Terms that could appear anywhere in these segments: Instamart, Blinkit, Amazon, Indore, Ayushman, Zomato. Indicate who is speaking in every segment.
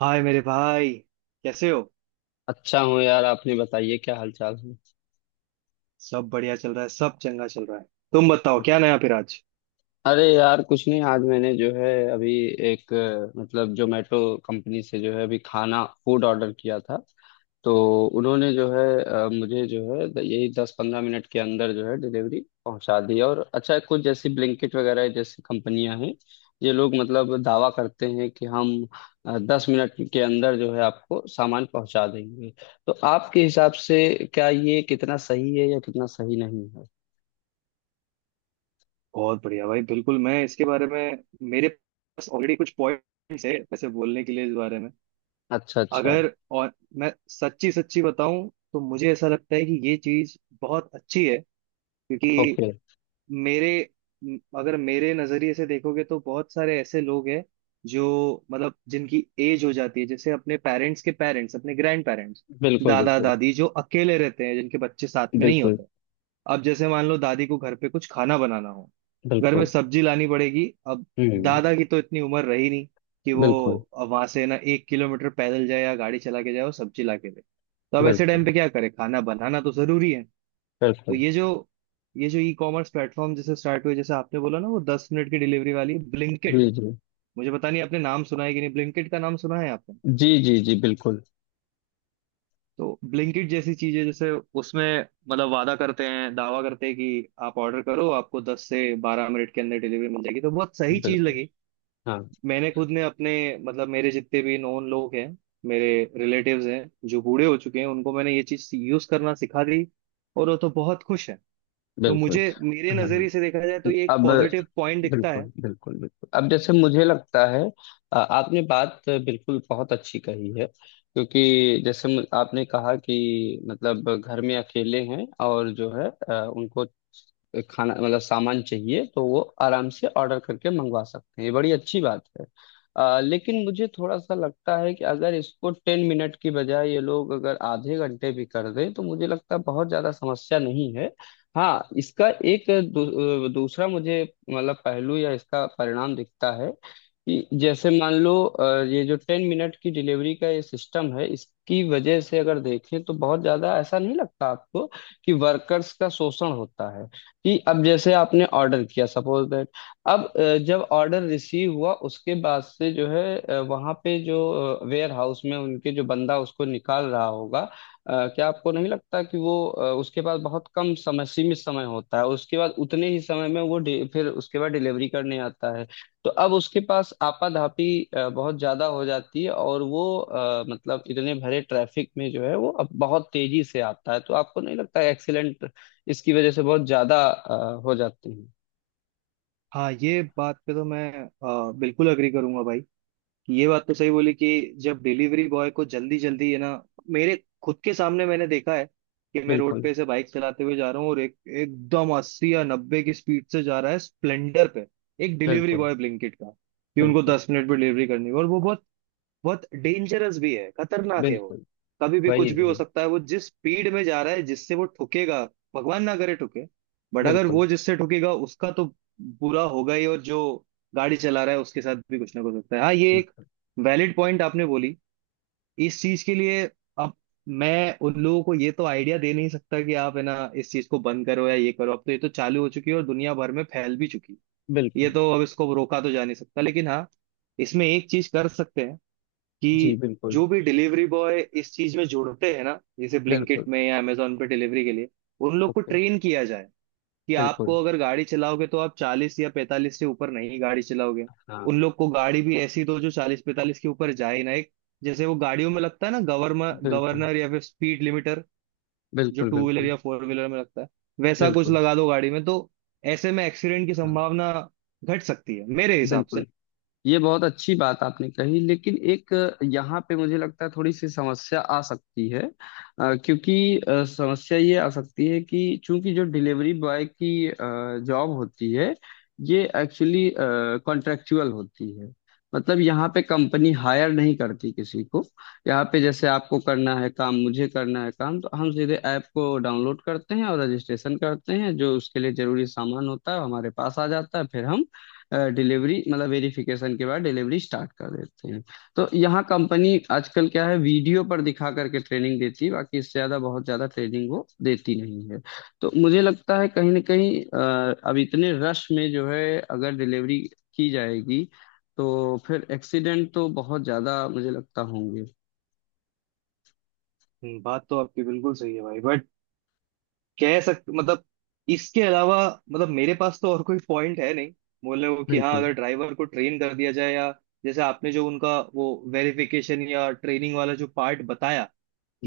Speaker 1: हाय मेरे भाई। कैसे हो?
Speaker 2: अच्छा हूँ यार। आपने बताइए, क्या हाल चाल है?
Speaker 1: सब बढ़िया चल रहा है, सब चंगा चल रहा है। तुम बताओ क्या नया फिर आज?
Speaker 2: अरे यार, कुछ नहीं, आज मैंने जो है अभी एक मतलब जोमेटो कंपनी से जो है अभी खाना फूड ऑर्डर किया था। तो उन्होंने जो है मुझे जो है यही 10-15 मिनट के अंदर जो है डिलीवरी पहुंचा दी। और अच्छा, कुछ जैसी ब्लिंकिट वगैरह जैसी कंपनियां हैं, ये लोग मतलब दावा करते हैं कि हम 10 मिनट के अंदर जो है आपको सामान पहुंचा देंगे। तो आपके हिसाब से क्या ये कितना सही है या कितना सही नहीं?
Speaker 1: बहुत बढ़िया भाई, बिल्कुल। मैं इसके बारे में, मेरे पास ऑलरेडी कुछ पॉइंट्स है ऐसे बोलने के लिए इस बारे में।
Speaker 2: अच्छा अच्छा।
Speaker 1: अगर और मैं सच्ची सच्ची बताऊं तो मुझे ऐसा लगता है कि ये चीज बहुत अच्छी है, क्योंकि
Speaker 2: ओके।
Speaker 1: मेरे अगर मेरे नजरिए से देखोगे तो बहुत सारे ऐसे लोग हैं जो मतलब जिनकी एज हो जाती है, जैसे अपने पेरेंट्स के पेरेंट्स, अपने ग्रैंड पेरेंट्स,
Speaker 2: बिल्कुल
Speaker 1: दादा
Speaker 2: बिल्कुल
Speaker 1: दादी जो अकेले रहते हैं, जिनके बच्चे साथ में नहीं
Speaker 2: बिल्कुल
Speaker 1: होते। अब जैसे मान लो दादी को घर पे कुछ खाना बनाना हो, घर में
Speaker 2: बिल्कुल।
Speaker 1: सब्जी लानी पड़ेगी। अब
Speaker 2: हम्म।
Speaker 1: दादा की तो इतनी उम्र रही नहीं कि वो
Speaker 2: बिल्कुल
Speaker 1: वहां से ना 1 किलोमीटर पैदल जाए या गाड़ी चला के जाए और सब्जी ला के दे। तो अब ऐसे टाइम
Speaker 2: बिल्कुल
Speaker 1: पे क्या करे, खाना बनाना तो जरूरी है। तो
Speaker 2: बिल्कुल।
Speaker 1: ये जो ई कॉमर्स प्लेटफॉर्म जैसे स्टार्ट हुए, जैसे आपने बोला ना, वो 10 मिनट की डिलीवरी वाली ब्लिंकिट।
Speaker 2: जी जी।
Speaker 1: मुझे पता नहीं आपने नाम सुना है कि नहीं, ब्लिंकिट का नाम सुना है आपने?
Speaker 2: जी जी जी, बिल्कुल।
Speaker 1: तो ब्लिंकिट जैसी चीजें, जैसे उसमें मतलब वादा करते हैं, दावा करते हैं कि आप ऑर्डर करो आपको 10 से 12 मिनट के अंदर डिलीवरी मिल जाएगी, तो बहुत सही चीज
Speaker 2: बिल्कुल।
Speaker 1: लगी।
Speaker 2: हाँ।
Speaker 1: मैंने खुद ने अपने मतलब मेरे जितने भी नोन लोग हैं, मेरे रिलेटिव्स हैं जो बूढ़े हो चुके हैं, उनको मैंने ये चीज यूज करना सिखा दी, और वो तो बहुत खुश है। तो
Speaker 2: बिल्कुल।
Speaker 1: मुझे, मेरे
Speaker 2: हाँ हाँ।
Speaker 1: नजरिए से देखा जाए तो ये एक
Speaker 2: अब
Speaker 1: पॉजिटिव पॉइंट दिखता है।
Speaker 2: बिल्कुल बिल्कुल बिल्कुल, अब जैसे मुझे लगता है आपने बात बिल्कुल बहुत अच्छी कही है। क्योंकि जैसे आपने कहा कि मतलब घर में अकेले हैं और जो है उनको खाना, मतलब सामान चाहिए, तो वो आराम से ऑर्डर करके मंगवा सकते हैं, ये बड़ी अच्छी बात है। लेकिन मुझे थोड़ा सा लगता है कि अगर इसको 10 मिनट की बजाय ये लोग अगर आधे घंटे भी कर दें तो मुझे लगता है बहुत ज्यादा समस्या नहीं है। हाँ, इसका एक दूसरा मुझे मतलब पहलू या इसका परिणाम दिखता है कि जैसे मान लो ये जो 10 मिनट की डिलीवरी का ये सिस्टम है, इसकी वजह से अगर देखें तो बहुत ज्यादा ऐसा नहीं लगता आपको कि वर्कर्स का शोषण होता है? कि अब जैसे आपने ऑर्डर किया सपोज दैट, अब जब ऑर्डर रिसीव हुआ उसके बाद से जो है वहां पे जो वेयर हाउस में उनके जो बंदा उसको निकाल रहा होगा, क्या आपको नहीं लगता कि वो उसके पास बहुत कम समय, सीमित समय होता है? उसके बाद उतने ही समय में वो फिर उसके बाद डिलीवरी करने आता है। तो अब उसके पास आपाधापी बहुत ज्यादा हो जाती है, और वो मतलब इतने भरे ट्रैफिक में जो है वो अब बहुत तेजी से आता है, तो आपको नहीं लगता एक्सीडेंट इसकी वजह से बहुत ज्यादा हो जाती है?
Speaker 1: हाँ, ये बात पे तो मैं बिल्कुल अग्री करूंगा भाई, कि ये बात तो सही बोली। कि जब डिलीवरी बॉय को जल्दी जल्दी है ना, मेरे खुद के सामने मैंने देखा है कि मैं रोड
Speaker 2: बिल्कुल
Speaker 1: पे से बाइक चलाते हुए जा रहा हूँ और एक एकदम 80 या 90 की स्पीड से जा रहा है स्प्लेंडर पे एक डिलीवरी
Speaker 2: बिल्कुल
Speaker 1: बॉय ब्लिंकिट का, कि उनको
Speaker 2: बिल्कुल
Speaker 1: 10 मिनट में डिलीवरी करनी है। और वो बहुत बहुत डेंजरस भी है, खतरनाक है वो।
Speaker 2: बिल्कुल।
Speaker 1: कभी भी कुछ
Speaker 2: वही
Speaker 1: भी हो
Speaker 2: वही।
Speaker 1: सकता है, वो जिस स्पीड में जा रहा है, जिससे वो ठुकेगा, भगवान ना करे ठुके, बट अगर
Speaker 2: बिल्कुल
Speaker 1: वो जिससे ठुकेगा उसका तो बुरा होगा ही, और जो गाड़ी चला रहा है उसके साथ भी कुछ ना कुछ होता है। हाँ, ये एक
Speaker 2: बिल्कुल
Speaker 1: वैलिड पॉइंट आपने बोली इस चीज के लिए। अब मैं उन लोगों को ये तो आइडिया दे नहीं सकता कि आप है ना इस चीज को बंद करो या ये करो, अब तो ये तो चालू हो चुकी है और दुनिया भर में फैल भी चुकी है। ये
Speaker 2: बिल्कुल।
Speaker 1: तो अब इसको रोका तो जा नहीं सकता, लेकिन हाँ, इसमें एक चीज कर सकते हैं,
Speaker 2: जी
Speaker 1: कि
Speaker 2: बिल्कुल
Speaker 1: जो भी डिलीवरी बॉय इस चीज में जुड़ते हैं ना, जैसे ब्लिंकिट
Speaker 2: बिल्कुल।
Speaker 1: में या अमेजोन पे डिलीवरी के लिए, उन लोग को
Speaker 2: ओके।
Speaker 1: ट्रेन किया जाए कि आपको,
Speaker 2: बिल्कुल।
Speaker 1: अगर गाड़ी चलाओगे तो आप 40 या 45 से ऊपर नहीं गाड़ी चलाओगे। उन
Speaker 2: हाँ।
Speaker 1: लोग को गाड़ी भी ऐसी दो जो 40 45 के ऊपर जाए ही ना। एक जैसे वो गाड़ियों में लगता है ना गवर्नर
Speaker 2: बिल्कुल
Speaker 1: गवर्नर या फिर स्पीड लिमिटर, जो
Speaker 2: बिल्कुल
Speaker 1: टू व्हीलर
Speaker 2: बिल्कुल
Speaker 1: या फोर व्हीलर में लगता है, वैसा कुछ
Speaker 2: बिल्कुल।
Speaker 1: लगा दो गाड़ी में, तो ऐसे में एक्सीडेंट की
Speaker 2: हाँ।
Speaker 1: संभावना घट सकती है मेरे हिसाब से।
Speaker 2: बिल्कुल। ये बहुत अच्छी बात आपने कही, लेकिन एक यहाँ पे मुझे लगता है थोड़ी सी समस्या आ सकती है। क्योंकि समस्या ये आ सकती है कि चूंकि जो डिलीवरी बॉय की जॉब होती है ये एक्चुअली कॉन्ट्रेक्चुअल होती है। मतलब यहाँ पे कंपनी हायर नहीं करती किसी को। यहाँ पे जैसे आपको करना है काम, मुझे करना है काम, तो हम सीधे ऐप को डाउनलोड करते हैं और रजिस्ट्रेशन करते हैं। जो उसके लिए जरूरी सामान होता है वो हमारे पास आ जाता है, फिर हम डिलीवरी, मतलब वेरिफिकेशन के बाद डिलीवरी स्टार्ट कर देते हैं। तो यहाँ कंपनी आजकल क्या है, वीडियो पर दिखा करके ट्रेनिंग देती है, बाकी इससे ज्यादा बहुत ज्यादा ट्रेनिंग वो देती नहीं है। तो मुझे लगता है कहीं ना कहीं अब इतने रश में जो है अगर डिलीवरी की जाएगी, तो फिर एक्सीडेंट तो बहुत ज्यादा मुझे लगता होंगे।
Speaker 1: बात तो आपकी बिल्कुल सही है भाई। बट कह सक मतलब इसके अलावा मतलब मेरे पास तो और कोई पॉइंट है नहीं बोलने को कि हाँ
Speaker 2: बिल्कुल।
Speaker 1: अगर ड्राइवर को ट्रेन कर दिया जाए, या जैसे आपने जो उनका वो वेरिफिकेशन या ट्रेनिंग वाला जो पार्ट बताया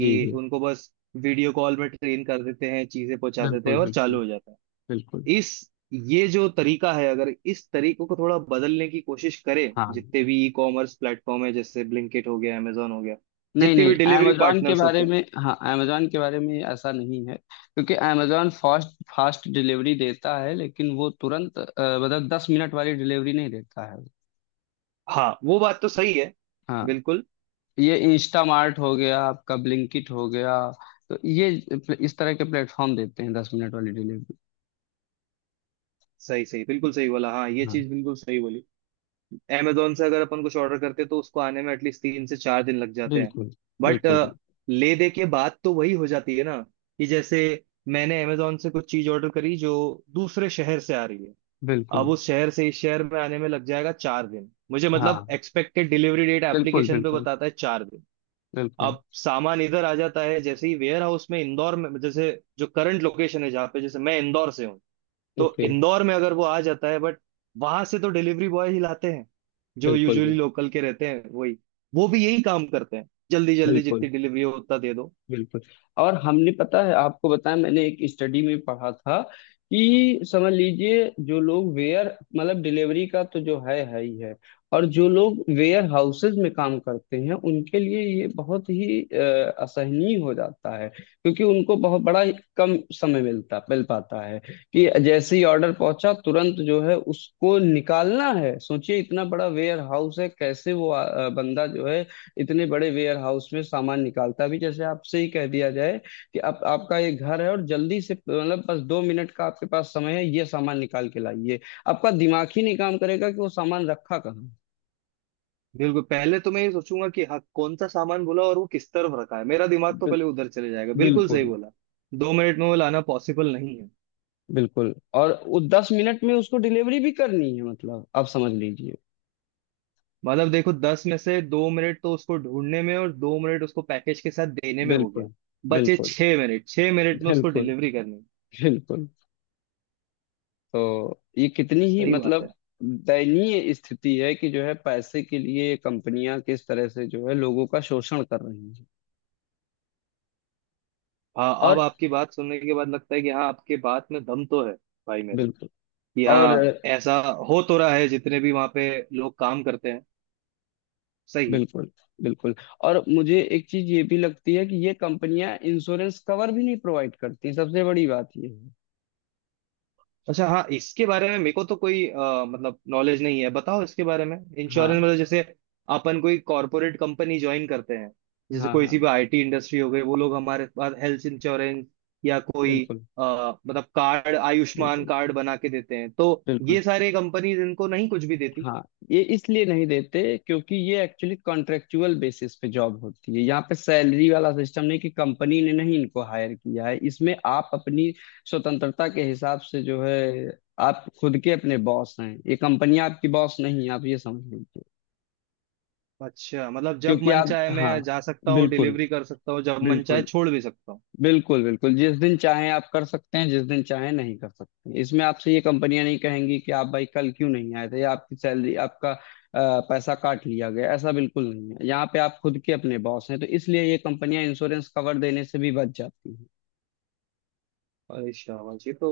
Speaker 2: जी जी।
Speaker 1: उनको बस वीडियो कॉल में ट्रेन कर देते हैं, चीजें पहुंचा देते हैं
Speaker 2: बिल्कुल
Speaker 1: और चालू
Speaker 2: बिल्कुल
Speaker 1: हो जाता
Speaker 2: बिल्कुल।
Speaker 1: है। इस ये जो तरीका है, अगर इस तरीकों को थोड़ा बदलने की कोशिश करें।
Speaker 2: हाँ।
Speaker 1: जितने भी ई कॉमर्स प्लेटफॉर्म है जैसे ब्लिंकिट हो गया, amazon हो गया,
Speaker 2: नहीं
Speaker 1: जितने
Speaker 2: नहीं,
Speaker 1: भी डिलीवरी
Speaker 2: amazon के
Speaker 1: पार्टनर्स
Speaker 2: बारे
Speaker 1: होते हैं।
Speaker 2: में, हाँ amazon के बारे में ऐसा नहीं है, क्योंकि amazon फास्ट फास्ट डिलीवरी देता है, लेकिन वो तुरंत मतलब 10 मिनट वाली डिलीवरी नहीं देता है।
Speaker 1: हाँ वो बात तो सही है,
Speaker 2: हाँ।
Speaker 1: बिल्कुल।
Speaker 2: ये इंस्टामार्ट हो गया, आपका ब्लिंकिट हो गया, तो ये इस तरह के प्लेटफॉर्म देते हैं 10 मिनट वाली डिलीवरी।
Speaker 1: सही सही, बिल्कुल सही बोला, हाँ ये
Speaker 2: हाँ।
Speaker 1: चीज बिल्कुल सही बोली। अमेजोन से अगर अपन कुछ ऑर्डर करते तो उसको आने में एटलीस्ट 3 से 4 दिन लग जाते हैं।
Speaker 2: बिल्कुल
Speaker 1: बट
Speaker 2: बिल्कुल बिल्कुल
Speaker 1: ले दे के बात तो वही हो जाती है ना, कि जैसे मैंने अमेजोन से कुछ चीज ऑर्डर करी जो दूसरे शहर से आ रही है, अब
Speaker 2: बिल्कुल।
Speaker 1: उस शहर से इस शहर में आने में लग जाएगा 4 दिन, मुझे मतलब
Speaker 2: हाँ।
Speaker 1: एक्सपेक्टेड डिलीवरी डेट
Speaker 2: बिल्कुल
Speaker 1: एप्लीकेशन पे
Speaker 2: बिल्कुल
Speaker 1: बताता है 4 दिन।
Speaker 2: बिल्कुल।
Speaker 1: अब सामान इधर आ जाता है, जैसे ही वेयर हाउस में इंदौर में, जैसे जो करंट लोकेशन है जहाँ पे, जैसे मैं इंदौर से हूँ, तो
Speaker 2: ओके।
Speaker 1: इंदौर में अगर वो आ जाता है, बट वहां से तो डिलीवरी बॉय ही लाते हैं, जो
Speaker 2: बिल्कुल
Speaker 1: यूजुअली
Speaker 2: बिल्कुल
Speaker 1: लोकल के रहते हैं वही, वो भी यही काम करते हैं, जल्दी जल्दी
Speaker 2: बिल्कुल।
Speaker 1: जितनी डिलीवरी हो उतना दे दो।
Speaker 2: बिल्कुल। और हमने पता है आपको बताया, मैंने एक स्टडी में पढ़ा था कि समझ लीजिए, जो लोग वेयर, मतलब डिलीवरी का तो जो है ही है, और जो लोग वेयर हाउसेज में काम करते हैं उनके लिए ये बहुत ही असहनीय हो जाता है। क्योंकि उनको बहुत बड़ा ही कम समय मिल पाता है कि जैसे ही ऑर्डर पहुंचा तुरंत जो है उसको निकालना है। सोचिए, इतना बड़ा वेयर हाउस है, कैसे वो बंदा जो है इतने बड़े वेयर हाउस में सामान निकालता? भी जैसे आपसे ही कह दिया जाए कि आप, आपका ये घर है, और जल्दी से, मतलब बस 2 मिनट का आपके पास समय है, ये सामान निकाल के लाइए, आपका दिमाग ही नहीं काम करेगा कि वो सामान रखा कहाँ।
Speaker 1: बिल्कुल, पहले तो मैं ये सोचूंगा कि हाँ कौन सा सामान बोला और वो किस तरफ रखा है, मेरा दिमाग तो
Speaker 2: बिल-
Speaker 1: पहले उधर चले जाएगा, बिल्कुल सही
Speaker 2: बिल्कुल
Speaker 1: बोला। 2 मिनट में वो लाना पॉसिबल नहीं है।
Speaker 2: बिल्कुल। और वो 10 मिनट में उसको डिलीवरी भी करनी है, मतलब आप समझ लीजिए।
Speaker 1: मतलब देखो 10 में से 2 मिनट तो उसको ढूंढने में, और 2 मिनट उसको पैकेज के साथ देने में हो गया।
Speaker 2: बिल्कुल
Speaker 1: बचे
Speaker 2: बिल्कुल
Speaker 1: 6 मिनट, 6 मिनट में उसको
Speaker 2: बिल्कुल
Speaker 1: डिलीवरी करनी।
Speaker 2: बिल्कुल। तो ये कितनी ही
Speaker 1: सही बात
Speaker 2: मतलब
Speaker 1: है।
Speaker 2: दयनीय स्थिति है कि जो है पैसे के लिए ये कंपनियां किस तरह से जो है लोगों का शोषण कर रही हैं।
Speaker 1: हाँ, अब
Speaker 2: और
Speaker 1: आपकी बात सुनने के बाद लगता है कि हाँ, आपके बात में दम तो है भाई मेरे,
Speaker 2: बिल्कुल।
Speaker 1: कि
Speaker 2: और
Speaker 1: हाँ ऐसा हो तो रहा है जितने भी वहाँ पे लोग काम करते हैं। सही है।
Speaker 2: बिल्कुल बिल्कुल। और मुझे एक चीज ये भी लगती है कि ये कंपनियां इंश्योरेंस कवर भी नहीं प्रोवाइड करती, सबसे बड़ी बात ये है।
Speaker 1: अच्छा, हाँ, इसके बारे में मेरे को तो कोई मतलब नॉलेज नहीं है, बताओ इसके बारे में। इंश्योरेंस
Speaker 2: हाँ
Speaker 1: मतलब जैसे अपन कोई कॉरपोरेट कंपनी ज्वाइन करते हैं, जैसे
Speaker 2: हाँ
Speaker 1: कोई
Speaker 2: हाँ
Speaker 1: सी भी आईटी इंडस्ट्री हो गई, वो लोग हमारे पास हेल्थ इंश्योरेंस या कोई,
Speaker 2: बिल्कुल
Speaker 1: अ, मतलब कार्ड, आयुष्मान
Speaker 2: बिल्कुल
Speaker 1: कार्ड बना के देते हैं, तो
Speaker 2: बिल्कुल।
Speaker 1: ये सारे कंपनीज इनको नहीं कुछ भी देती।
Speaker 2: हाँ, ये इसलिए नहीं देते क्योंकि ये एक्चुअली कॉन्ट्रेक्चुअल बेसिस पे जॉब होती है, यहाँ पे सैलरी वाला सिस्टम नहीं कि कंपनी ने नहीं इनको हायर किया है। इसमें आप अपनी स्वतंत्रता के हिसाब से जो है आप खुद के अपने बॉस हैं, ये कंपनी आपकी बॉस नहीं है, आप ये समझ लीजिए।
Speaker 1: अच्छा, मतलब जब
Speaker 2: क्योंकि
Speaker 1: मन
Speaker 2: आप,
Speaker 1: चाहे
Speaker 2: हाँ,
Speaker 1: मैं जा सकता हूँ
Speaker 2: बिल्कुल
Speaker 1: डिलीवरी कर सकता हूँ, जब मन चाहे
Speaker 2: बिल्कुल
Speaker 1: छोड़ भी सकता हूँ।
Speaker 2: बिल्कुल बिल्कुल। जिस दिन चाहें आप कर सकते हैं, जिस दिन चाहें नहीं कर सकते हैं, इसमें आपसे ये कंपनियां नहीं कहेंगी कि आप भाई कल क्यों नहीं आए थे, या आपकी सैलरी, आपका पैसा काट लिया गया, ऐसा बिल्कुल नहीं है। यहाँ पे आप खुद के अपने बॉस हैं, तो इसलिए ये कंपनियां इंश्योरेंस कवर देने से भी बच जाती हैं।
Speaker 1: अरे शाबाश, ये तो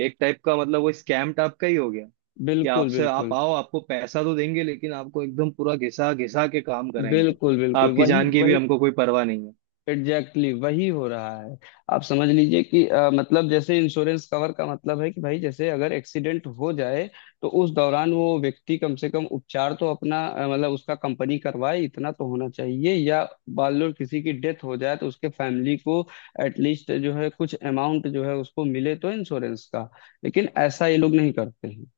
Speaker 1: एक टाइप का मतलब वो स्कैम टाइप का ही हो गया, कि
Speaker 2: बिल्कुल
Speaker 1: आपसे, आप
Speaker 2: बिल्कुल
Speaker 1: आओ, आपको पैसा तो देंगे लेकिन आपको एकदम पूरा घिसा घिसा के काम कराएंगे।
Speaker 2: बिल्कुल बिल्कुल।
Speaker 1: आपकी
Speaker 2: वही
Speaker 1: जान की भी
Speaker 2: वही।
Speaker 1: हमको कोई परवाह नहीं है।
Speaker 2: एग्जैक्टली Exactly, वही हो रहा है। आप समझ लीजिए कि मतलब जैसे इंश्योरेंस कवर का मतलब है कि भाई, जैसे अगर एक्सीडेंट हो जाए तो उस दौरान वो व्यक्ति कम से कम उपचार तो अपना मतलब उसका कंपनी करवाए, इतना तो होना चाहिए। या मान लो किसी की डेथ हो जाए तो उसके फैमिली को एटलीस्ट जो है कुछ अमाउंट जो है उसको मिले तो इंश्योरेंस का। लेकिन ऐसा ये लोग नहीं करते हैं।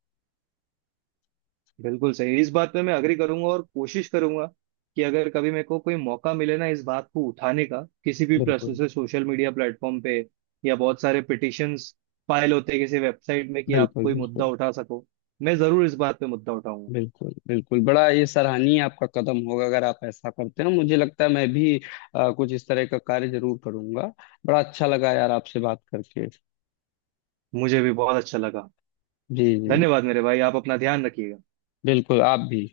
Speaker 1: बिल्कुल सही, इस बात पे मैं अग्री करूंगा और कोशिश करूंगा कि अगर कभी मेरे को कोई मौका मिले ना इस बात को उठाने का, किसी भी प्लस
Speaker 2: बिल्कुल
Speaker 1: से सोशल मीडिया प्लेटफॉर्म पे या बहुत सारे पिटिशंस फाइल होते हैं किसी वेबसाइट में कि आप
Speaker 2: बिल्कुल
Speaker 1: कोई मुद्दा
Speaker 2: बिल्कुल
Speaker 1: उठा सको, मैं जरूर इस बात पे मुद्दा उठाऊंगा।
Speaker 2: बिल्कुल बिल्कुल। बड़ा ये सराहनीय आपका कदम होगा अगर आप ऐसा करते हो, मुझे लगता है मैं भी कुछ इस तरह का कार्य जरूर करूंगा। बड़ा अच्छा लगा यार, आपसे बात करके।
Speaker 1: मुझे भी बहुत अच्छा लगा।
Speaker 2: जी जी।
Speaker 1: धन्यवाद मेरे भाई, आप अपना ध्यान रखिएगा।
Speaker 2: बिल्कुल, आप भी।